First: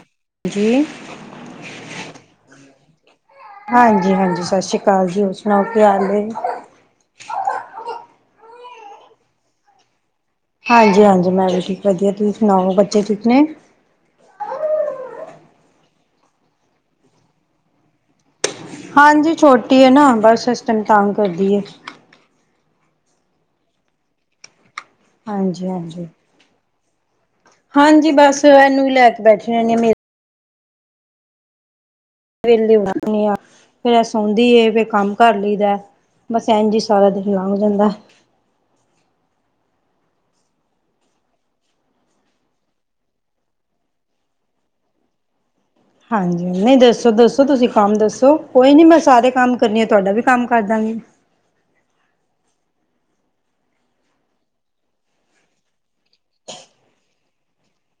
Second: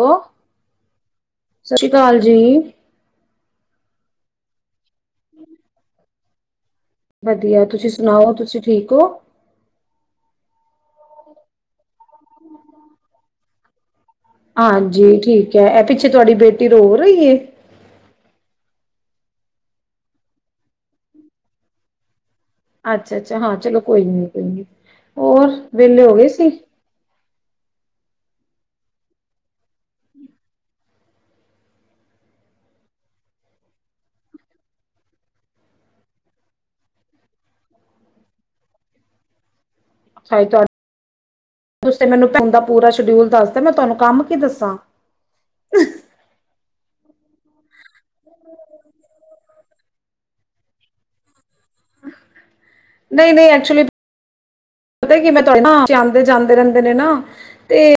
ਓ ਜੀ ਸਤਿ ਸ੍ਰੀ ਅਕਾਲ ਜੀ ਹਾਂਜੀ ਹਾਂਜੀ ਸਤਿ ਸ੍ਰੀ ਅਕਾਲ ਜੀ ਹੋਰ ਸੁਣਾਓ ਕੀ ਹਾਲ ਏ ਵਧੀਆ ਤੁਸੀਂ ਸੁਣਾਓ ਤੁਸੀਂ ਠੀਕ ਹੋ ਹਾਂਜੀ ਹਾਂਜੀ ਮੈ ਵੀ ਠੀਕ ਵਧੀਆ ਹਾਂਜੀ ਠੀਕ ਹੈ ਐਹ ਪਿੱਛੇ ਤੁਹਾਡੀ ਬੇਟੀ ਰੋ ਰਹੀ ਏ ਹਾਂਜੀ ਛੋਟੀ ਹੈ ਨਾ ਬਸ ਇਸਟਮ ਤਾਂਗ ਕਰਦੀ ਹੈ ਅੱਛਾ ਅੱਛਾ ਹਾਂ ਚਲੋ ਕੋਈ ਨੀ ਕੋਈ ਨੀ ਹੋਰ ਹਾਂਜੀ ਵਿਹਲੇ ਹਾਂਜੀ ਹੋ ਗਏ ਸੀ ਹਾਂਜੀ ਬ ਵੇਲੀ ਉਘਣੀ ਆ [unintelligible] ਫੇਿਰ ਇਹ ਸ ਆੋਂਦੀ ਵੀ ਕੰਮ ਕਰ ਲਈਦਾ ਬਸ ਐਨ ਜੀ ਸਾਰਾ ਦਿਨ ਲੰਘ ਜਾਂਦਾ ਮੈਨੂੰ ਦਾ [unintelligible] ਪੂਰਾ ਸ਼ਡਿਊਲ ਦੱਸਦਾ ਮੈਂ ਤੁਹਾਨੂੰ ਕੰਮ ਕੀ ਦੱਸਾਂ ਹਾਂਜੀ ਨਹੀਂ ਦੱਸੋ ਦੱਸੋ ਤੁਸੀਂ ਕੰਮ ਦੱਸੋ ਕੋਈ ਨੀ ਮੈਂ ਸਾਰੇ ਕੰਮ ਕਰਨੀ ਆ ਤੁਹਾਡਾ ਵੀ ਕੰਮ ਕਰ ਦਾਂਗੀ ਨਹੀਂ ਨਹੀਂ ਐਕਚੁਲੀ ਪਤਾ ਕਿ ਮੈਂ ਤੁੇ [unintelligible] ਆਂਦੇ ਜਾਂਦੇ ਰਹਿੰਦੇ ਨੇ ਨਾ ਤੇ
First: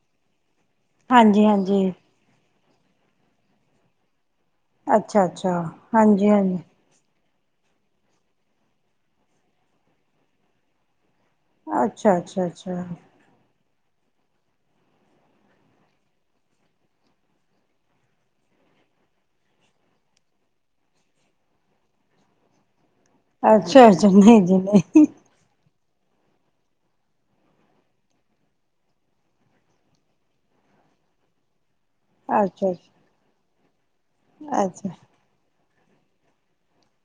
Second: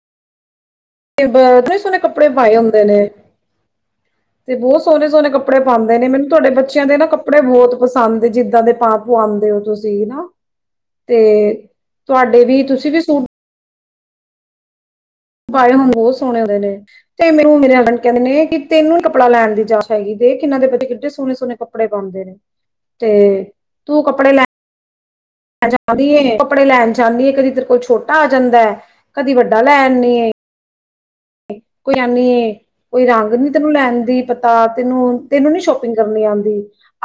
ਹਾਂਜੀ ਸੋਣੇ [unintelligible] ਹਾਂਜੀ ਸੋਹਣੇ ਕੱਪੜੇ ਪਾਏ ਹੁੰਦੇ ਨੇ ਤੇ ਬਹੁਤ ਸੋਹਣੇ ਅੱਛਾ ਸੋਹਣੇ ਅੱਛਾ ਕੱਪੜੇ ਪਾਂਦੇ ਨੇ ਮੈਨੂੰ ਹਾਂਜੀ ਤੁਹਾਡੇ ਹਾਂਜੀ ਬੱਚਿਆਂ ਦੇ ਨਾ ਕਪ ਕੱਪੜੇ ਬਹੁਤ ਪਸੰਦ ਜਿੱਦਾਂ ਦੇ ਭਾਂ ਪੂ ਆਉਂਦੇ ਹੋ ਤੁਸੀਂ ਹਨਾ ਤੇ ਅੱਛਾ ਤੁਹਾਡੇ ਅੱਛਾ ਵੀ ਤੁ ਅੱਛਾ ਪਾਏ ਬਹੁਤ ਸੋਹਣੇ ਹੁੰਦੇ ਨੇ ਤੇ ਮੈਨੂੰ ਮੇਰੇ ਹਸਬੈਂਡ ਕਹਿੰਦੇ ਨੇ ਕਿ ਤੈਨੂੰ ਹੀ ਕੱਪੜਾ ਲੈਣ ਦੀ ਜਾਚ ਹੈਗੀ ਦੇ ਕਿਹਨਾਂ ਦੇ ਪਤੀ ਕਿੱਡੇ ਸੋਹਣੇ ਸੋਹਣੇ ਕੱਪੜੇ ਪਾਉਂਦੇ ਨੇ ਤੇ ਅੱਛਾ ਅੱਛਾ ਨਹੀਂ ਜੀ ਨਹੀਂ ਦੀ [unintelligible] ਕੱਪੜੇ ਲੈਣ ਜਾਂਦੀ ਏ ਕਦੀ ਤੇਰੇ ਕੋਲ ਛੋਟਾ ਆ ਜਾਂਦਾ ਹੈ ਕਦੀ ਵੱਡਾ ਲੈ ਨਹੀਂ ਆ [unintelligible] [inaudible] ਕੋਈ ਐਨੀ ਅੱਛਾ ਕੋਈ ਰੰਗ ਨੀ ਨੂੰ ਲੈਂਣ ਪਤਾ ਅੱਛਾ ਤੈਨੂੰ ਤੈਨੂੰ ਨੀ ਕਰਨੀ ਆਉਂਦੀ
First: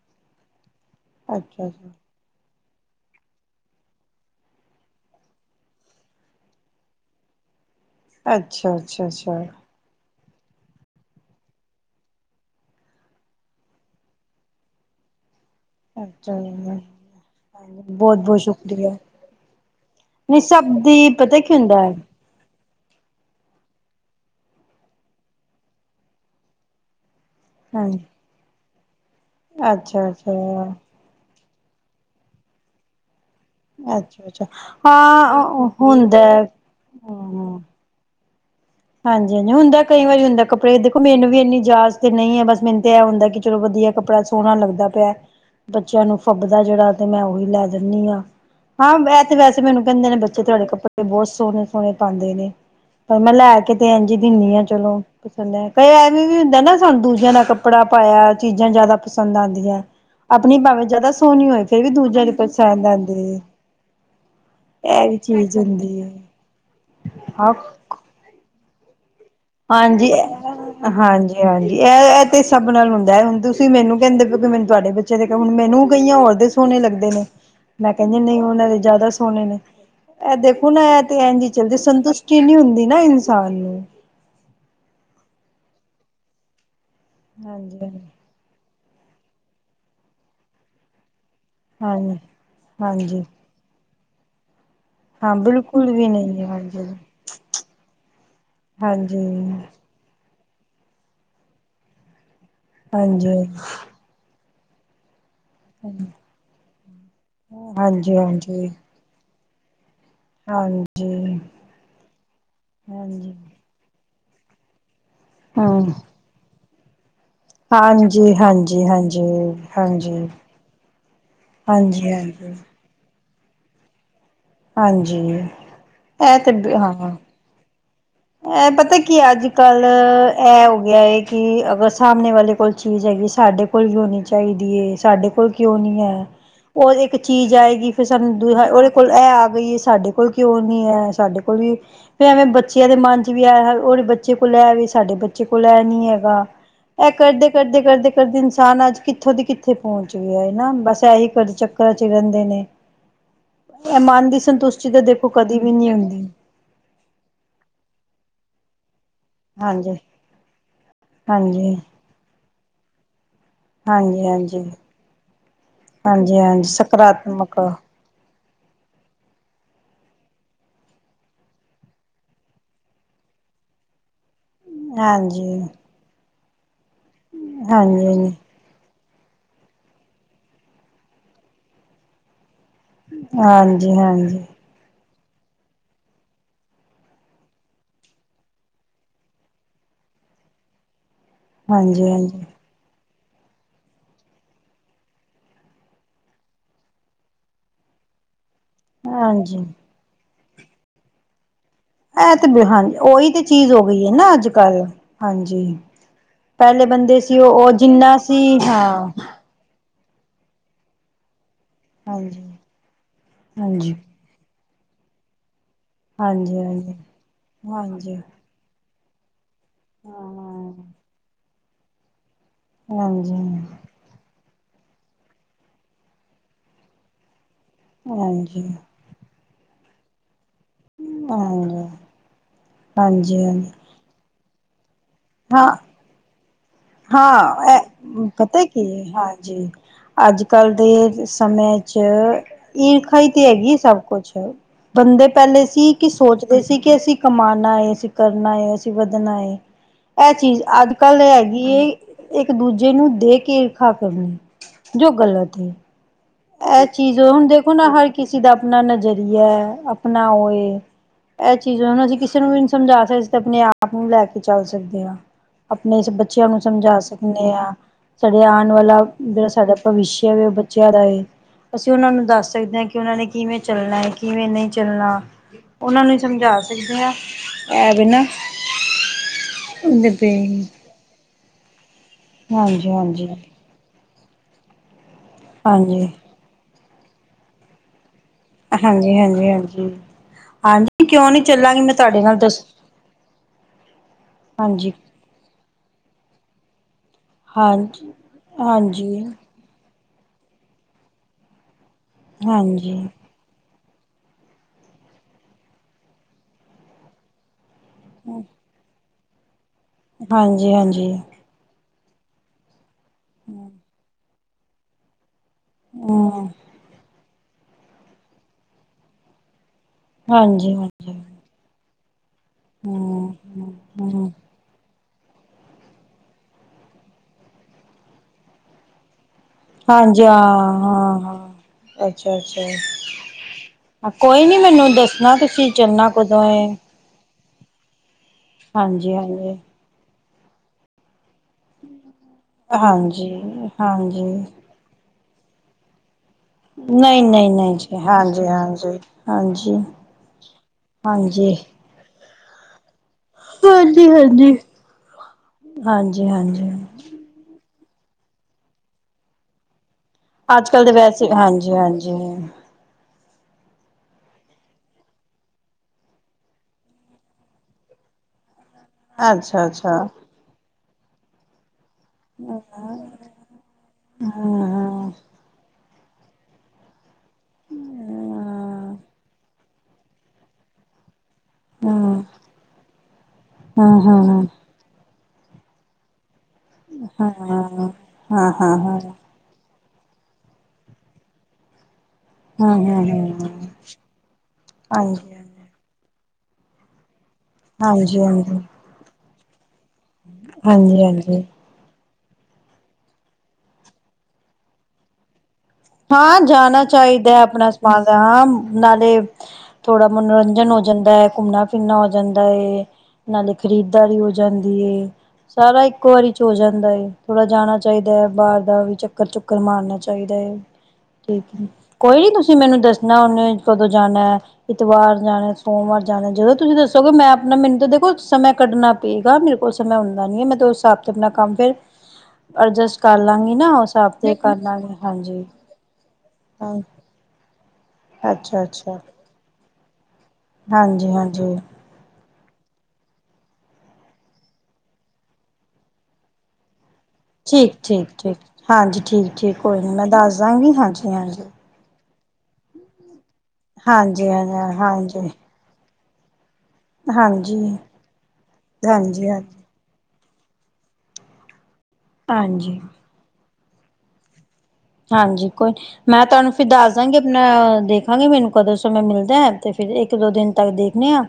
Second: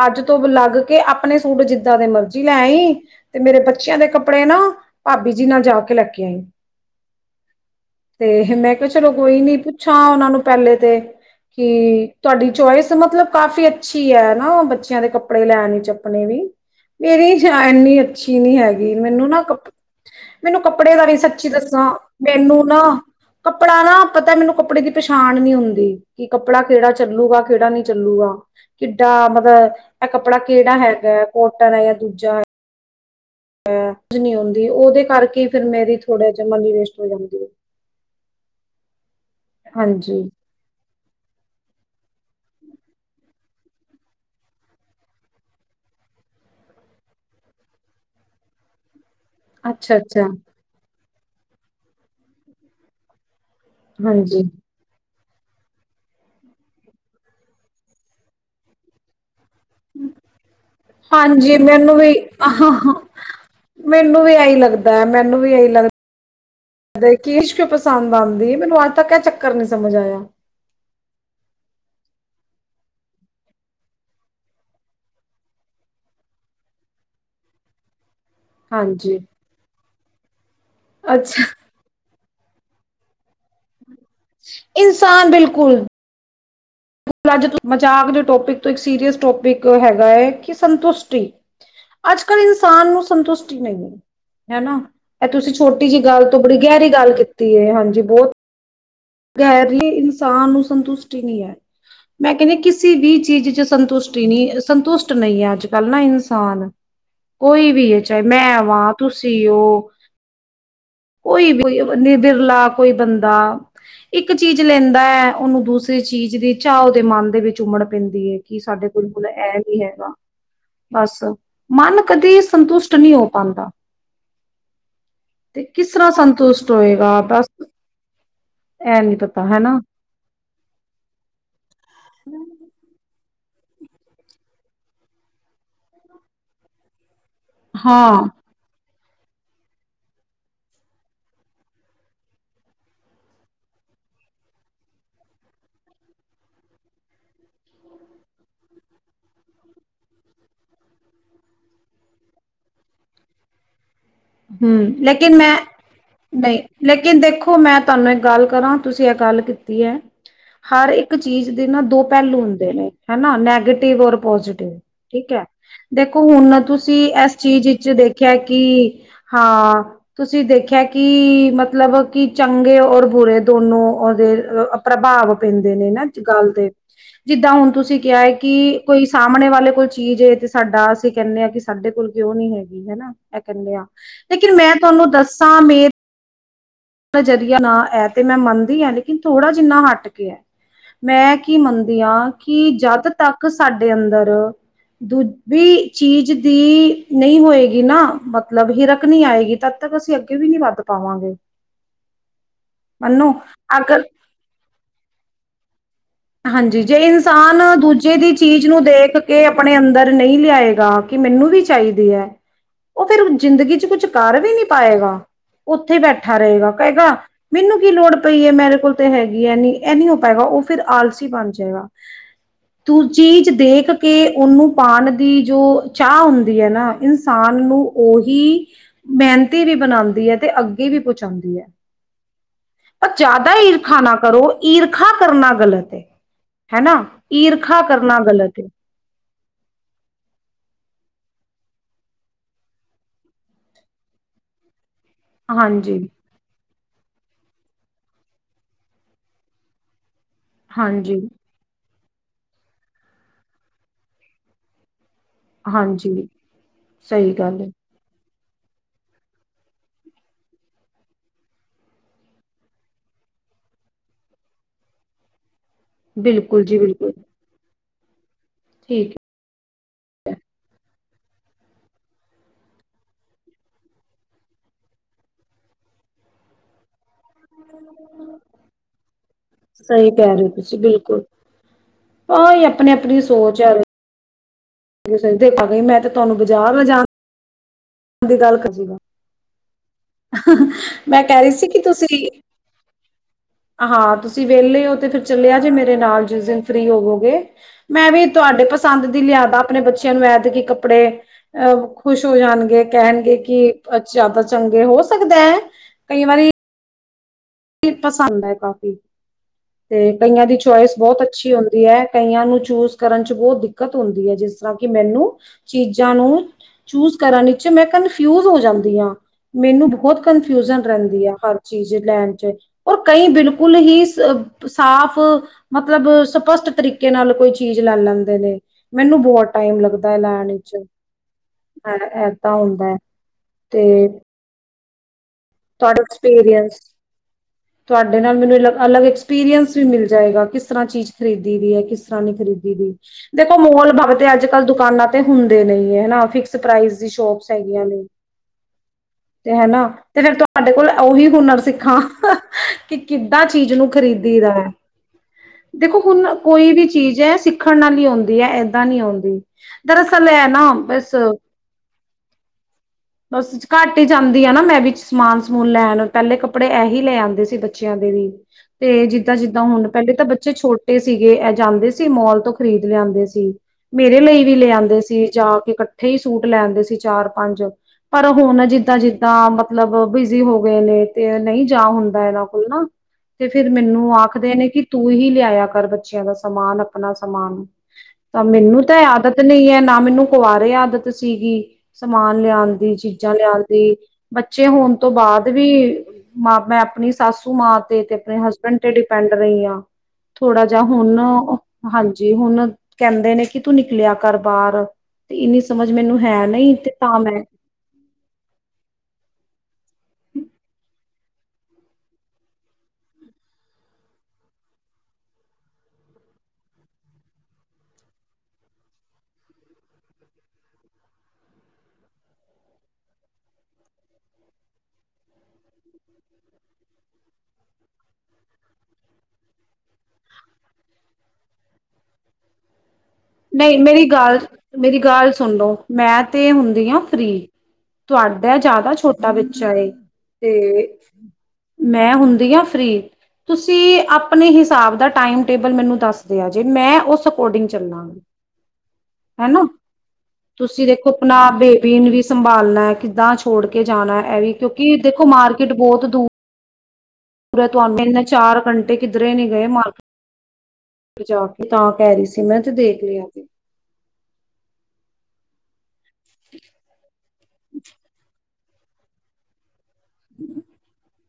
ਅੱਜ ਤੋਂ ਅਲੱਗ ਕੇ ਅੱਛਾ ਆਪਣੇ ਸੂਟ ਅੱਛਾ ਜਿੱਦਾਂ ਦੇ ਮਰਜੀੀ ਲੈ ਆਈ ਤੇ ਮੇਰੇ ਬੱਚਿਆਂ ਦੇ ਕੱਪੜੇ ਨਾ ਭਾਬੀ ਜੀ ਨਾਲ ਜਾ ਕੇ ਲੈ ਕੇ ਆਈ ਤੇ ਮੈਂ ਅੱਛਾ ਅੱਛਾ ਕੁਛ ਅੱਛਾ ਚਲੋ ਅੱਛਾ ਕੋਈ ਨੀ, ਪੁੱਛਾ ਉਹਨਾਂ ਨੂੰ। ਪਹਿਲੇ ਤੇ ਕਿ ਤੁਹਾਡੀ ਚੋਇਸ, ਮਤਲਬ, ਕਾਫੀ ਅੱਛੀ ਹੈ ਨਾ। ਬੱਚਿਆਂ ਦੇ ਕੱਪੜੇ ਕੱਪੜੇ ਲੈਣੇ ਚੱਕਣੇ ਵੀ, ਮੇਰੀ ਜਾਂਚ ਐਨੀ ਬਹੁਤ ਅੱਛੀ ਬਹੁਤ ਨੀ ਸ਼ੁਕਰੀਆ ਹੈਗੀ। ਮੈਨੂੰ ਨਾ, ਕੱਪ, ਨਹੀਂ ਮੈਨੂੰ ਸਭ ਕੱਪੜੇ ਦੀ ਬਾਰੇ ਪਤਾ ਸੱਚੀ ਕੀ ਹੁੰਦਾ ਦੱਸਾਂ, ਹੈ ਮੈਨੂੰ ਨਾਂ। ਕੱਪ ਪਰ ਆ ਨਾ, ਪਤਾ ਮੈਨੂੰ ਕੱਪੜੇ ਦੀ ਪਛਾਣ ਨਹੀਂ ਹੁੰਦੀ ਕਿ ਕੱਪੜਾ ਕਿਹੜਾ ਚੱਲੂਗਾ, ਕਿਹੜਾ ਨਹੀਂ ਹਾਂਜੀ ਚੱਲੂਗਾ। ਕਿਡ ਕਿਆ ਮਤਲਬ, ਇਹ ਅੱਛਾ ਕੱਪੜਾ ਅੱਛਾ ਕਿਹੜਾ ਹੈਗਾ ਐ? ਕੋਟਨ ਹੈ ਜਾਂ ਦੂਜਾ ਹੈ। ਸਮਝ ਨਹੀਂ ਅੱਛਾ-ਅੱਛਾ। ਆਉਂਦੀ ਉਹਦੇ ਕਰਕੇ ਫਿਰ ਹਾਂ, ਮੇਰੀ ਹੁੰਦਾ ਥੋੜਾ ਜਿਹਾ ਮਨੀ ਵੇਸਟ ਹੋ ਜਾਂਦੀ ਹੈ ਹਮ। ਹਾਂਜੀ-ਹਾਂਜੀ। ਹੁੰਦਾ ਕਈ ਹਾਂਜੀ ਵਾਰੀ ਹੁੰਦਾ ਕੱਪੜੇ ਚ। ਦੇਖੋ ਮੈਨੂੰ ਵੀ ਇੰਨੀ ਜਾਚ ਤੇ ਨਹੀਂ ਹੈ। ਬਸ ਮੈਨੂੰ ਤੇ ਇਹ ਹੁੰਦਾ ਕਿ ਚਲੋ ਵਧੀਆ ਕੱਪੜਾ ਸੋਹਣਾ ਲੱਗਦਾ ਪਿਆ। ਬੱਚਿਆਂ ਨੂੰ ਫੱਬਦਾ ਜਿਹੜਾ ਤੇ ਮੈਂ ਉਹੀ ਲੈ ਦਿੰਦੀ ਹਾਂ। ਹਾਂ ਤੇ ਵੈਸੇ ਮੈਨੂੰ ਅੱਛਾ ਕਹਿੰਦੇ ਨੇ ਅੱਛਾ ਬੱਚੇ, ਤੁਹਾਡੇ ਕੱਪੜੇ ਤੇ ਬਹੁਤ ਸੋਹਣੇ-ਸੋਹਣੇ ਪਾਉਂਦੇ ਨੇ ਪਰ ਮੈਂ ਲੈ ਕਿਤੇ ਇੰਝ ਈ ਹਾਂਜੀ ਦਿੰਨੀ ਆ, ਚਲੋ ਪਸੰਦ ਹੈ। ਕਈ ਐਵੇਂ ਵੀ ਹੁੰਦਾ ਨਾ ਸਾਨੂੰ ਦੂਜਿਆਂ ਦਾ ਕੱਪੜਾ ਪਾਇਆ ਚੀਜ਼ਾਂ ਜਿਆਦਾ ਪਸੰਦ ਆਉਂਦੀਆਂ ਆਪਣੀ ਭਾਵੇਂ ਜ਼ਿਆਦਾ ਸੋਹਣੀ ਹਾਂਜੀ, ਹੋਏ ਫਿਰ ਮੈਨੂੰ ਵੀ, ਦੂਜਿਆਂ ਦੀ ਪਸੰਦ ਆਉਂਦੀ ਮੈਨੂੰ ਵੀ ਇਹੀ ਲੱਗਦਾ ਹੈ। ਇਹ ਮੈਨੂੰ ਵੀ ਚੀਜ਼ ਇਹੀ ਲੱਗਦਾ। ਹੁੰਦੀ ਹੈ [unintelligible] ਹਾਂ ਕਿਉ ਪਸੰਦ ਆਉਂਦੀ ਐ, ਮੈਨੂੰ [unintelligible] ਹਾਂਜੀ, ਆਇਆ ਹਾਂਜੀ-ਹਾਂਜੀ। ਇਹ-ਇਹ ਤੇ ਸਭ ਨਾਲ ਹੁੰਦਾ ਹੈ। ਤੁਸੀਂ ਮੈਨੂੰ ਕਹਿੰਦੇ ਕਿ ਮੈਨੂੰ ਤੁਹਾਡੇ ਬੱਚੇ ਦੇ ਹੁਣ ਮੈਨੂੰ ਕਈਆਂ ਉਹਦੇ ਸੋਹਣੇ ਲੱਗਦੇ ਨੇ। ਮੈਂ ਕਹਿੰਦੇ ਨਹੀਂ, ਉਹਨਾਂ ਦੇ ਜ਼ਿਆਦਾ ਹਾਂਜੀ ਸੋਹਣੇ ਨੇ। ਇਹ ਦੇਖ ਹੁਣ ਐ ਤੇ ਐਨਜ ਅੱਛਾ ਈ ਚੱਲਦੇ, ਸੰਤੁਸ਼ ਕਿ ਨੀ ਹੁੰਦੀ ਨਾ ਇਨਸਾਨ ਨੂੰ ਇਨਸਾਨ ਬਿਲਕੁਲ ਅੱਜ ਤੂੰ ਹਾਂਜੀ ਬਚਾ ਕੇ ਜੋ ਟੋਪਿਕ ਤੋ ਇੱਕ ਸੀਰੀਅਸ ਟੋਪਿਕ ਹੈਗਾ ਹੈ ਕਿ ਸੰਤੁਸ਼ਟੀ ਹਾਂਜੀ ਹਾਂਜੀ ਅੱਜ-ਕੱਲ੍ਹ ਇਨਸਾਨ ਨੂੰ ਹਾਂਜੀ ਸੰਤੁਸ਼ਟੀ ਨਹੀਂ। ਹੈਨਾ। ਇਹ ਹਾਂ ਤੁਸੀਂ ਛੋਟੀ ਬਿਲਕੁਲ ਜਿਹੀ ਵੀ ਗੱਲ ਤੋਂ ਨਹੀਂ ਬੜੀ ਹਾਂਜੀ ਗਹਿਰੀ ਗੱਲ ਕੀਤੀ ਐ। ਹਾਂਜੀ, ਬਹੁਤ ਹਾਂਜੀ ਇਸਨਾਨ ਨੂੰ ਸੰਤੁਸ਼ਟੀ ਨਹੀਂ ਹੈ। ਮੈਂ ਕਹਿੰਨੀ ਆ, ਕਿਸੀ ਵੀ ਹਾਂਜੀ ਚੀਜ਼ ਚ ਸੰਤੁਸ਼ਟੀ ਨੀ। ਸਤੁਸ਼ਟ ਨਹੀਂ ਹੈ ਅੱਜ ਕੱਲ ਨਾ ਹਾਂਜੀ ਇਨਸਾਨ ਕੋਈ ਵੀ ਹੈ ਚਾਹੇ ਮੈਂ ਹਾਂਜੀ ਵਾਂ ਤੁਸੀਂ ਜੀਓ ਹਾਂਜੀ ਕੋਈ ਵੀ ਨ ਬਿਰਲਾ ਕੋਈ ਬੰਦਾ ਹਾਂਜੀ ਇੱਕ ਚੀਜ਼ ਲੈਂਦਾ ਹੈ ਉਹਨੂੰ ਹਮ ਦੂਸਰੇ ਚੀਜ਼ ਦੇ ਚਾਓ ਦੇ ਮੰਨ ਦੇ ਵਿੱਚ ਉਮੜ ਪੈਂਦੀ ਹਾਂਜੀ ਹੈ ਕਿ ਹਾਂਜੀ ਸਾਡੇ ਕੋਲ ਮੁੱਲ ਹਾਂਜੀ ਇਹ ਨ ਹੈਗਾ ਹਾਂਜੀ ਬਸ ਮਨ ਹਾਂਜੀ ਕਦੇ ਹਾਂਜੀ ਸੰਤੁਸ਼ਟ ਨਹੀਂ ਹੋ ਪੰਦਰ ਹਾਂਜੀ ਤੇ ਕਿਸ ਤਰ੍ਹਾਂ ਇਹ ਸੰਤੁਸ਼ਟ ਤੇ ਹਾਂ ਹੋਏਗਾ ਬ ਇਹ ਪਤਾ ਕੀ ਅੱਜ ਕੱਲ ਇਹ ਹੋ ਗਿਆ ਹੈ ਕਿ ਅਗਰ ਸਾਹਮਣੇ ਵਾਲੇ ਕੋਲ ਚੀਜ਼ ਹੈਗੀ ਸਾਡੇ ਕੋਲ ਕਿਉੀ ਚਾਹੀਦੀ ਹੈ ਸਾਡੇ ਕੋਲ ਕਿਉਂ ਨਹੀਂੀ ਹੈ ਉਹ ਇੱਕ ਇੱਕ ਚੀਜ਼ ਆਏਗੀ ਫਿਰ ਹਾਂ ਸਾਨੂੰ ਦ ਕੋਲ ਇਹ ਆ ਗਈਏ ਸਾਡੇ ਕੋਲ ਕਿਉਂ ਨੀ ਹੈ ਸਾਡੇ ਕੋਲ ਵੀ ਫਿਰ ਐਵੇਂ ਬੱਚੇ ਬੱਚਿਆਂ ਦੇ ਮਨ ਚ ਵੀ ਆ ਉਹਦੇ ਬੱਚੇ ਕੋਲ ਐ ਵੀ ਸਾਡੇ ਬੱਚੇ ਕੋਲ ਐ ਨੀ ਹੈਗਾ ਇਹ ਕਰਦੇ ਕਰਦੇ ਕਰਦੇ ਕਰਦੇ ਇਨਸਾਨ ਅੱਜ ਕਿੱਥੋਂ ਦੀ ਕਿੱਥੇ ਪਹੁੰਚ ਗਿਆ ਨਾ ਬਸ ਇਹੀ ਕਰਦੇ ਚੱਕਰਾਂ ਚ ਰਹਿੰਦੇ ਨੇ ਇਹ ਮਨ ਦੀ ਸੰਤੁਸ਼ਟੀ ਹਮ ਤਾਂ ਦੇਖੋ ਲੇਕਿਨ ਮੈਂ ਕਦੀ ਵੀ ਨਹੀਂ ਹੁੰਦੀ ਨਹੀਂ ਲੇਕਿਨ ਦੇਖੋ ਮੈਂ ਤੁਹਾਨੂੰ ਇੱਕ ਗੱਲ ਕਰਾਂ ਤੁਸੀਂ ਇਹ ਗੱਲ ਕੀਤੀ ਹਾਂਜੀ ਹੈ ਹਰ ਇੱਕ ਚੀਜ਼ ਦੇ ਹਾਂਜੀ ਨਾ ਦੋ ਪਹਿਲੂ ਹੁੰਦੇ ਨੇ ਨਾ ਨੈਗੇਟਿਵ ਔਰ ਹਾਂਜੀ ਹਾਂਜੀ ਪੋਜ਼ਟਿਵ ਠੀਕ ਹੈ ਦੇਖੋ ਹਾਂਜੀ ਹੁਣ ਹਾਂਜੀ ਤੁਸੀਂ ਇਸ ਸਕਾਰਾਤਮਕ ਚੀਜ਼ ਵਿੱਚ ਦੇਖਿਆ ਕੀ ਹਾਂ ਤੁਸੀਂ ਦੇਖਿਆ ਕਿ ਮਤਲਬ ਕਿ ਚੰਗੇ ਔਰ ਬੁਰੇ ਦੋਨੋ ਉਹਦੇ ਪ੍ਰਭਾਵ ਹਾਂਜੀ ਪੈਂਦੇ ਨੇ ਨਾ ਗੱਲ ਦੇ ਜਿੱਦਾਂ ਹੁਣ ਤੁਸੀਂ ਕਿਹਾ ਹੈ ਹਾਂਜੀ ਕਿ ਕੋਈ ਸਾਹਮਣੇ ਵਾਲੇ ਕੋਈ ਚੀਜ਼ ਹੈ ਤੇ ਸਾਡਾ ਅਸੀਂ ਕਹਿੰਦੇ ਹਾਂ ਕਿ ਸਾਡੇ ਕੋਲ ਕਿਉਂ ਨਹੀਂੀ ਹੈਗਾ ਹਨਾ ਇਹ ਕਹਿੰ ਲਿਆ ਹਾਂਜੀ ਹਾਂਜੀ ਲੇਕਿਨ ਮੈਂ ਤੁਹਾਨੂੰ ਦੱਸ ਸਾਮੇਤ ਨਜ਼ਰੀਆ ਨਾ ਐਤੇ ਮੈਂ ਮੰਨਦੀ ਆਂ ਲੇਕਿਨ ਥੋੜ੍ਹਾ ਜਿੰਨਾ ਹਟ ਕੇ ਮੈਂ ਕੀ ਮੰਨਦੀ ਹਾਂਜੀ ਆਂ ਹਾਂਜੀ ਕਿ ਜਦ ਤੱਕ ਸਾਡੇ ਅੰਦਰ ਦੂਜੀ ਚੀਜ਼ ਦੀ ਨਈਂ ਹੋਏਗੀ ਨਾ ਮਤ ਮਤਲ ਹਿਰਕ ਨੀਂ ਆਏਗੀ ਹਾਂਜੀ ਤਦ ਤੱਕ ਅਸੀਂ ਅੱਗੇ ਗੇ ਵੀ ਨੀ ਵੱਧ ਪਾਵਾਂਗੇ। ਇਹ ਤੇ ਬ ਹਾਂਜੀ ਓਹੀ ਮੰਨੋ ਤੇ ਚੀਜ਼ ਹੋ ਅਗਰ ਗਈ ਐ ਨਾਂ ਅੱਜ ਕੱਲ, ਹਾਂਜੀ। ਹਾਂਜੀ ਪਹਿਲੇ ਜੇ ਬੰਦੇ ਸੀ ਉਹ ਇਨਸਾਨ ਉਹ ਦੂਜੇ ਜਿੰਨਾ ਦੀ ਸੀ ਚੀਜ਼ ਨੂੰ ਹਾਂ ਦੇਖ ਕੇ ਆਪਣੇ ਅੰ ਦਰ ਨਹੀਂ ਲਿਆਏਗਾ ਕਿ ਮੈਨੂੰ ਵੀ ਚ ਚਾਈਦੀਏ ਹਾਂਜੀ ਉਹ ਫਿਰ ਜ਼ਿੰਦਗੀ ਚ ਹਾਂਜੀ ਕੁਛ ਕਰ ਵੀ ਨਹੀਂਂ ਪ ਪਾਏਗਾ। ਉੱਥੇ ਬੈਠਾ ਹਾਂਜੀ ਰਹੇਗਾ ਹਾਂਜੀ ਕਏਗਾ ਮੈਨੂੰ ਕੀ ਲੋੜ ਹਾਂਜੀ ਪਈ ਐ ਮੇਰੇ ਕੋਲ ਤੇ ਹੈਗੇ ਕਿ ਏ ਨਈਂ ਇਹ ਨਹੀਂ ਹੋ ਹਾਂ ਪਏਗਾ ਉਹ ਫਿਰ ਆਲਸ ਬਣ ਜਏਗਾ। ਤੂੰ ਹਾਂਜੀ ਹਾਂਜੀ ਚੀਜ਼ ਦੇਖ ਕੇ ਉਹਨੂੰ ਪਾਣ ਦੀ ਜੋ ਚਾਹ ਹੁੰਦੀ ਹੈ ਨਾ ਇਨਸਾਨ ਨੂੰ ਹਾਂਜੀ ਉਹੀ ਮੇਨ ਤੀ ਵੀ ਬਣਾਉਂਦੀ ਐ। ਅੱਗੇ ਵੀ ਪਹੁੰਚਾਉਂਦੀ ਐ, ਹਾਂਜੀ ਪਰ ਜ਼ਿਆਦਾ ਹਾਂਜੀ ਈਰਖਾ ਨਾ ਕਰੋ। ਈਰ ਖਾ ਕਰਨਾ ਹਾਂ ਗਲਤ ਐ। ਹਾਂ, ਇਹ ਗ਼ਲਤ ਪਤਾ ਹੈ ਕੀ! ਹਾਂਜੀ ਅੱਜ ਕੱਲ ਦੇ ਸਮੇ ਚ ਈਰਖਾ ਈ ਤੇ ਹੈਗੀ ਸਭ ਕੁਛ ਬੰਦੇ ਪਹਿਲੇ ਸੀ ਹਾਂਜੀ, ਕਿ ਸੋਚਦੇ ਸੀ ਕਿ ਅਸੀਂ ਕਮਾਣਾ ਏ ਅਸੀਂ ਕਰਨਾ ਏ ਅਸੀਂ ਵਧਣਾ ਏ। ਇਹ ਚੀਜ਼ ਅੱਜ ਹਾਂਜੀ, ਕੱਲ ਐ ਹੈ ਆ ਇੱਕ ਦੂਜੇ ਨੂੰ ਦੇਕੇ ਰਖਾ ਕਰਨੀ ਏ। ਜੋ ਗਲਤ ਐ ਹਾਂਜੀ ਇਹ ਚੀਜ਼ ਸਹੀ ਹੁਣ ਗੱਲ ਹੈ ਦੇਖੋ ਨਾ ਹਰ ਕਿਸੇ ਦਾ ਆਪਣਾ ਨਜ਼ਰੀਆ ਆਪਣਾ ਉਹਏ ਇਹ ਚੀਜ਼ ਹੁਣ ਅਸੀਂ ਕਿਸੇ ਨੂੰ ਵੀ ਨਹੀਂ ਸਮਝਾ ਸਕਦੇ ਤਾਂ ਆਪਣੇ ਆਪ ਨੂੰ ਲੈ ਕੇ ਚੱਲ ਸਕਦੇ ਆਂ। ਆਪਣੇ ਬੱਚਿਆਂ ਨੂੰ ਬਿਲਕੁਲ ਜੀ ਸਮਝਾ ਬਿਲਕੁਲ ਸਕਣੇ ਆਂ ਸਾਡੇ ਆਉਣ ਵਾਲਾ ਠੀਕ ਜਿਹੜਾ ਸਾਡਾ ਭਵਿੱਸ਼ਯ ਵ ਉਹ ਬੱਚਿਆਂ ਦਾ ਅਸੀਂ ਉਹਨਾਂ ਨੂੰ ਦੱਸ ਸਕਦੇ ਹਾਂ ਕਿ ਉਹਨਾਂ ਨੇ ਕਿਵੇਂ ਚੱਲਣਾ ਹੈ ਕਿਵੇਂ ਨਹੀਂ ਚੱਲਣਾ ਉਹਨਾਂ ਨੂੰ ਸਮਝਾ ਸਕਦੇ ਹਾਂ ਐ ਬਿ ਨਾ ਹੁੰਦੇ ਸਹੀ ਕਹਿ ਰਹੇ ਹੋ ਪਏ। ਤੁਸੀਂ ਬਿਲਕੁਲ ਹੀ ਹਾਂਜੀ ਆਪਣੀ ਆਪਣੀ ਹਾਂਜੀ ਹਾਂਜੀ ਸੋਚ ਹੈ ਦੇਖਾ ਗਈ ਮੈਂ ਹਾਂਜੀ ਤੇ ਤੁਹਾਨੂੰ ਬਾਜਾਰ ਵ ਜਾ ਕੇਗਾ ਹਾਂਜੀ ਹਾਂਜੀ ਹਾਂਜੀ ਮੈਂ ਕਿਉਂ ਨੀ ਕਹਿ ਰਹੀ ਸੀ ਕਿ ਚੱਲਾਂਗੀ ਮੈਂ ਤੁਸੀਂ ਤੁਹਾਡੇ ਨਾਲ ਦੱਸ ਹਾਂ ਤੁਸੀਂ ਵਿਹਲੇ ਹਾਂਜੀ ਹੋ ਤੇ ਫਿਰ ਚੱਲਿਆ ਜੇ ਮੇਰੇ ਨਾਲ ਜਿਸ ਦਿ ਫਰੀ ਹੋਵੋ ਮੈਂ ਹਾਂਜੀ, ਵੀ ਤੁਹਾਡੇ ਪਸੰਦ ਦੀ ਹਾਂਜੀ, ਲਿਆਦਾ ਆਪਣੇ ਬੱਚੇ ਬੱਚਿਆਂ ਨੂੰ ਐਦ ਕੇ ਕੱਪੜੇ ਅਹ ਖੁਸ਼ ਹੋ ਜਾਣਗੇ ਹਾਂਜੀ ਕਹਿਣਗੇ ਕਿ ਜ਼ਿਆਦਾ ਚੰਗੇ ਹੋ ਸਕਦਾ ਹੈ ਕਈ ਵਾਰੀ ਪਸੰਦ ਹੈ ਕਾਫੀ ਤੇ ਕਈਆਂ ਦੀ ਹਾਂਜੀ, ਚੁਆਇਸ ਹਾਂਜੀ। ਬਹੁਤ ਅੱਛੀ ਹੁੰਦੀ ਹੈ ਕਈਆਂ ਨੂੰ ਚੂਸ ਕਰਨ ਚ ਬਹੁਤ ਦਿੱਕਤ ਹੁੰਦੀ ਹੈ ਜਿਸ ਕਿ ਮੈਨੂੰ ਚੀਜ਼ਾਂ ਨੂੰ ਹੂੰ, ਚੂਸ ਕਰਾਂ ਮੈਂ ਕਨਫਿਊਜ ਹੋ ਜਾਂਦੀ ਹਾਂ ਮੈਨੂੰ ਬਹੁਤ ਹਾਂਜੀ, ਕੰਨਫਿਊਜਨ ਹਾਂਜੀ, ਰਹਿੰਦੀ ਹੈ ਹਰ ਚੀਜ਼ ਨਿਜ਼ੀਲੈਂਡ ਰ ਕਈ ਹੂੰ, ਬਿਲਕੁਲ ਹੀ ਹੂੰ। ਅ ਸਾਫ਼ ਮਤਲਬ ਸਪਸ਼ਟ ਤਰੀਕੇ ਨਾਲ ਕੋਈ ਚੀਜ਼ ਲੈ ਲੈਂਦੇ ਨੇ ਮੈਨੂੰ ਬਹੁਤ ਟਾਈਮ ਲੱਗਦਾ ਹੈ ਹਾਂਜੀ ਹਾਂ ਲੈਣ ਵਿੱਚ ਹਾਂ ਹਾਂ ਅੱਛਾ ਏਦਾਂ ਹੁੰਦਾ ਹੈ ਤੇ ਅੱਛਾ ਕੋਈ ਨੀ ਮੈਨੂੰ ਦੇਖਣਾ ਫਿਰ ਚੱਲਣਾ ਕੁਦੋਂ ਹੈ ਤੁਹਾਡਾ ਸਾੇ ਨਾਲ ਮੈਨੂੰ ਅਲਗ ਐਕਸਪੀਰੀਅੰਸ ਵੀ ਮਿਲਦਾ ਜਾਏਗਾ ਕਿਸ ਤਰ੍ਹਾਂ ਚੀਜ਼ ਖਰੀਦੀ ਦੀ ਹੈ ਕਿਸ ਤਰ੍ਹਾਂ ਨ ਖਰੀਦੀ ਦੀ ਹਾਂਜੀ, ਦੇਖੋ ਮੋਲ ਬਵ ਹਾਂਜੀ। ਤੇ ਅੱਜ ਕੱਲ ਦੁਕਾਨਾਂ ਹੁੰਦੇ ਨਹੀਂ ਹਨਾ ਫਿਕਸ ਪ੍ਰਾਈਸ ਦੀ ਨਹੀਂ ਨਹੀਂ ਸ਼ੋਪਸ ਨਹੀਂ ਹੈਗੀਆਂ ਜੀ ਨੇ ਹਾਂਜੀ ਹਾਂਜੀ ਹਾਂਜੀ ਸਾਡੇ ਕੋਲ ਓਹੀ ਹਾਂਜੀ। ਹੁਨਰ ਸਿੱਖਾਂ ਕਿ ਕਿੱਦਾਂ ਚੀਜ਼ ਨੂੰ ਹਾਂਜੀ, ਖਰੀਦੀ ਦਾ ਹਾਂਜੀ, ਹੈ, ਦੇਖੋ ਹਾਂਜੀ, ਹੁਣ ਹਾਂਜੀ। ਕੋਈ ਵੀ ਚੀਜ਼ ਹੈ ਸਿੱਖ ਦੇਖਣ ਨਾਲੀ ਆਉਂਦੀ ਹੈ ਏਦਾਂ ਨੀ ਆਉਂਦੀ ਦਰਅਸਲ ਏ ਨਾ ਅੱਜ-ਕੱਲ ਦੇ ਬੱਸ ਵੈਸੇ [unintelligible] ਬਸ ਘੱਟ ਹੀ ਜਾਂਦੀ ਆ ਨਾ ਮੈਂ ਵੀ ਸਮਾਨ ਸਮੂਨ ਲੈਣ ਪਹਿਲੇ ਕੱਪੜੇ ਏਹੀ ਲੈ ਆਦੇ ਸੀ ਬੱਚਿਆਂ ਦੇ ਵੀ। ਤੇ ਜਿੱਦਾਂ ਜਿੱਦਾਂ ਅੱਛਾ, ਹੁਣ ਅੱਛਾ। ਪਹਿਲੇ ਤਾਂ ਬੱਚੇ ਛੋ [unintelligible] ਸੀਗੇ ਇਹ ਜਾਂਦੇ ਸੀ ਮੋਲ ਤੋਂ ਖਰੀਦ ਹਾਂਜੀ-ਹਾਂਜੀ, ਲਿਆਦੇ ਸੀ ਮੇਰੇ ਲਈ ਵੀ ਲਿਆਂਦੇ ਸੀ ਜਾ ਕੇ ਕੱ [unintelligible] ਸੂਟ ਲੈਦੇ ਸੀ ਚਾਰ ਪੰਜ ਪਰ ਹੁਣ ਜਿੱਦਾਂ ਜਿੱਦਾਂ ਮਤਲਬ ਬਿਜੀ ਹੋ ਗਏ ਨੇ ਤੇ ਨਹੀਂ ਜਾ ਹੁੰਦਾ ਇਹਨਾਂ ਕੋਲ ਨਾ, ਤੇ ਫਿਰ ਮੈਨੂੰ ਆਖਦੇ ਨੇ ਕਿ ਤੂੰ ਤੁਹੀ ਲਿਆਇਆ ਕਰ ਬੱਚਿਆਂ ਦਾ ਸ ਸਮਾਨ ਅਪਨਾ ਸਮਾਨ ਤਾਂ ਮੈਨੂੰ ਤੇ ਆਦਤ ਨਈ ਏ ਨਾ ਮੈਨੂੰ ਕੁਵਰੇ ਆਦਤ ਸੀਗੀ ਸਮਾਨ ਲਿਆਨ ਦੀ ਚੀਜ਼ਾਂ ਲਿਆਨ ਦੀ ਬੱਚੇ ਹੋਣ ਤੋਂ ਬਾਅਦ ਵੀ ਮਾਂ ਮੈਂ ਆਪਨੀ ਸਾਸੂ ਮਾਂ ਤੇ ਤੇ ਅਪਨੇ ਹਸਬੈਂਡ ਤੇ ਡਿਪੈਂਡ ਰਹੀ ਆ ਥੋੜਾ ਜਾ ਹੁਨ, ਹਾਂਜੀ-ਹਾਂਜੀ ਹਾਂਜੀ ਜੀ ਹੁਨ ਕਹਿੰਦੇ ਨੇ ਕਿ ਤੂੰ ਨਿਕਲਿਆ ਕਰ ਬਾਹਰ ਤੇ ਇੰਨੀ ਸਮਝ ਮੈਨੂੰ ਹਾਂ ਹੈ ਨਹੀਂ ਜਾਣਾ ਤੇ ਤਾਂ ਚਾਹੀਦਾ ਮੈਂ ਹੈ ਆਪਨਾ ਸ [unintelligible] ਹਾਂ ਨਾਲੇ ਥੋੜਾ ਮਨੋਰੰਜਨ ਹੋ ਜਾਂਦਾ ਹੈ ਘੁੰਮਨਾ ਫਿਰਨਾ ਹੋ ਜਾਂਦਾ ਏ ਨਾਲੇ ਖਰੀਦਦਾਰੀ ਹੋ ਜਾਂਦੀ ਹੈ ਸਾਰਾ ਇੱਕੋ ਵਾਰੀ ਚ ਹੋ ਜਾਂਦਾ ਏ, ਥੋੜਾ ਜਾਣਾ ਚਾਹੀਦਾ ਹੈ ਬਾਹਰ ਦਾ ਵੀ ਚੱਕਰ ਚੁੱਕਰ ਮਾਰਨੇ ਚਾਹੀਦਾ ਏ। ਠੀਕ, ਕੋਈ ਨੀ ਤੁਸੀਂ ਮੈਨੂੰ ਦੱਸਨਾ ਉਹਨੇ ਕਦੋਂ ਜਾਨੇ ਇਤਵਾਰ ਜਾਣਾ ਸੋਮਵਾਰ ਜਾਨੇ ਜਦੋਂ ਤੁਸੀਂ ਦੱਸੋਗੇ ਮੈਂ ਆਪਨਾ ਮੈਨੂੰ ਤਾਂ ਦੇਖੋ ਸਮੇਂ ਕੱਢਨਾ ਪਏਗਾ ਮੇਰੇ ਕੋਲ ਸਮੇਂ ਹੁੰਦਾ ਨੀ ਹੈ ਮੈਂ ਤੇ ਉਸ ਹਿਸਾਬ ਤੇ ਅਪਨਾ ਕੰਮ ਫਿਰ ਅਜਸਟ ਕਰ ਲਾਂਗੀ ਨਾ ਨਹੀਂ ਉਸ ਮੇਰੀ ਹਿਸਾਬ ਤੇ ਗੱਲ ਕਰ ਲਾਂਗੀ, ਮੇਰੀ ਗੱਲ ਹਾਂਜੀ ਸੁਣ ਲਓ ਮੈਂ ਤੇ ਹਾਂ ਹੁੰਦੀ ਆ ਫ੍ਰਰੀ ਤੁਹਾਡਾ ਐ ਅੱਛਾ ਜ਼ਿਆਦਾ ਅੱਛਾ ਛੋਟਾ ਬੱਚਾ ਏ? ਤੇ ਹਾਂਜੀ ਹਾਂਜੀ ਮੈਂ ਹੁੰਦੀ ਆ ਫ੍ਰਰੀ ਤੁਸੀਂ ਆਪਨੇ ਹਿਸਾਬ ਦਾ ਟਾਈਮ ਟੇਬਲ ਮੈਨੂੰ ਦੱਸ ਦੇ ਆ ਜੇ ਮੈਂ ਉਸ ਅਕੋਰਡਿੰਗ ਠੀਕ ਠੀਕ ਚੱਲਾਂਗੇ। ਹਾਂਜੀ ਠੀਕ ਠੀਕ ਕੋਈ ਨੀ ਮੈਂ ਦੱਸ ਦਾਂਗੀ ਤੁਸੀਂ ਦੇਖੋ ਹਾਂਜੀ ਆਪਣਾ ਹਾਂਜੀ ਬੇਬੀ ਨੂੰ ਵੀ ਸੰਭਾਲਣਾ ਕਿੱਦਾਂ ਛੋੜ ਕੇ ਜਾਣਾ ਹਾਂਜੀ ਹਾਂਜੀ ਇਹ ਵੀ ਕਿਉਂਕਿ ਹਾਂਜੀ ਦੇਖੋ ਹਾਂਜੀ ਮਾਰਕੀਟ ਬਹੁਤ ਦੋ ਪਰ ਹਾਂਜੀ ਤੁਹਾਨੂੰ ਮੇਰੇ ਇੰਨੇ ਚਾਰ ਘੰਟੇ ਕਿੱਧਰੇ ਹਾਂਜੀ ਨੀ ਗਏ ਮਾਰਕੀ [inaudible] ਤਾਂ ਕਹਿ ਰਹੀ ਸੀ ਮੈਂ ਤੇ ਹਾਂਜੀ ਦੇਖ ਲਿਆ ਤੇ ਹਾਂਜੀ ਕੋਈ ਮੈਂ ਤੁਹਾਨੂੰ ਫਿਰ ਦੱਸ ਦਾਂਗੀ ਆਪਣਾ ਦੇਖਾਂਗੇ ਮੈਨੂੰ ਕਦੋਂ ਸਮੇਾਂ ਮਿਲਦਾ ਹੈ ਤੇ ਫਿਰ ਇੱਕ ਦੋ ਦਿਨ ਤੱਕ ਦੇਖਣੇ ਆ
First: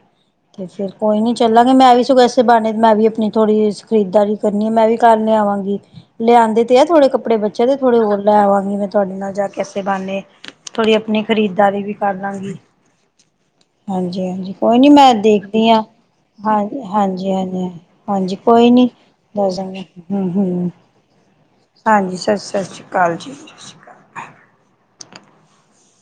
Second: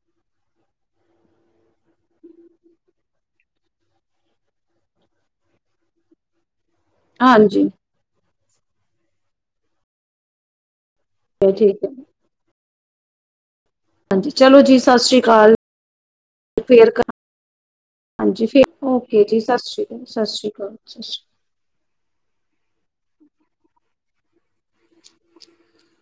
ਤੇ ਫੇਰ ਕੋਈ ਨੀ ਚੱਲਾਂਗੇ ਮੈਂ ਵੀ ਸੁੈਸੇ ਬਣੇ ਮੈਂ ਵੀ ਆਪਣੀ ਥੋੜੀ ਖਰੀਦਦਾਰੀ ਕਰਨੀ ਆ ਮੈਂ ਵੀ ਘਰ ਲਿਆਵਾਂਗੀ ਲਿਆਦੇ ਇਹ ਥੋੜੇ ਕੱਪੜੇ ਬੱਚਿਆਂ ਹਾਂਜੀ ਦੇ ਥੋੜੇ ਲੈ ਆਵਾਂਗੇ ਮੈਂ ਤੁਹਾਡੇ ਨਾਲ ਜਾ ਕੇ ਅਸੀਂ ਬਣਨੇ ਥੋੜ੍ਹੀ ਆਪਣੀ ਖਰੀਦਾਰੀ ਠੀਕ ਹੈ ਵੀ ਕਰ ਲਾਂਗੀ ਹਾਂਜੀ ਹਾਂਜੀ ਚਲੋ ਕੋਈ ਜੀ ਨੀ ਸਤਿ ਮੈਂ ਸ੍ਰੀ ਅਕਾਲ ਦੇਖਦੀ ਹਾਂ ਹਾਂ ਫੇਰ ਹਾਂਜੀ ਹਾਂਜੀ ਹਾਂਜੀ ਫੇਰ ਕੋਈ ਨੀ ਓਕੇ ਜੀ ਸਤਿ ਦੱਸ ਦਾਂਗੇ ਸ਼੍ਰੀ ਅਕਾਲ ਸਤਿ ਹਮ ਸ਼੍ਰੀ ਹਮ ਅਕਾਲ ਸਤਿ ਸ਼੍ਰੀ ਅਕਾਲ ਹਾਂਜੀ ਸ ਸਤਿ ਸ੍ਰੀ ਅਕਾਲ ਜੀ ਸਤਿ ਸ਼੍ਰੀ ਅਕਾਲ [inaudible]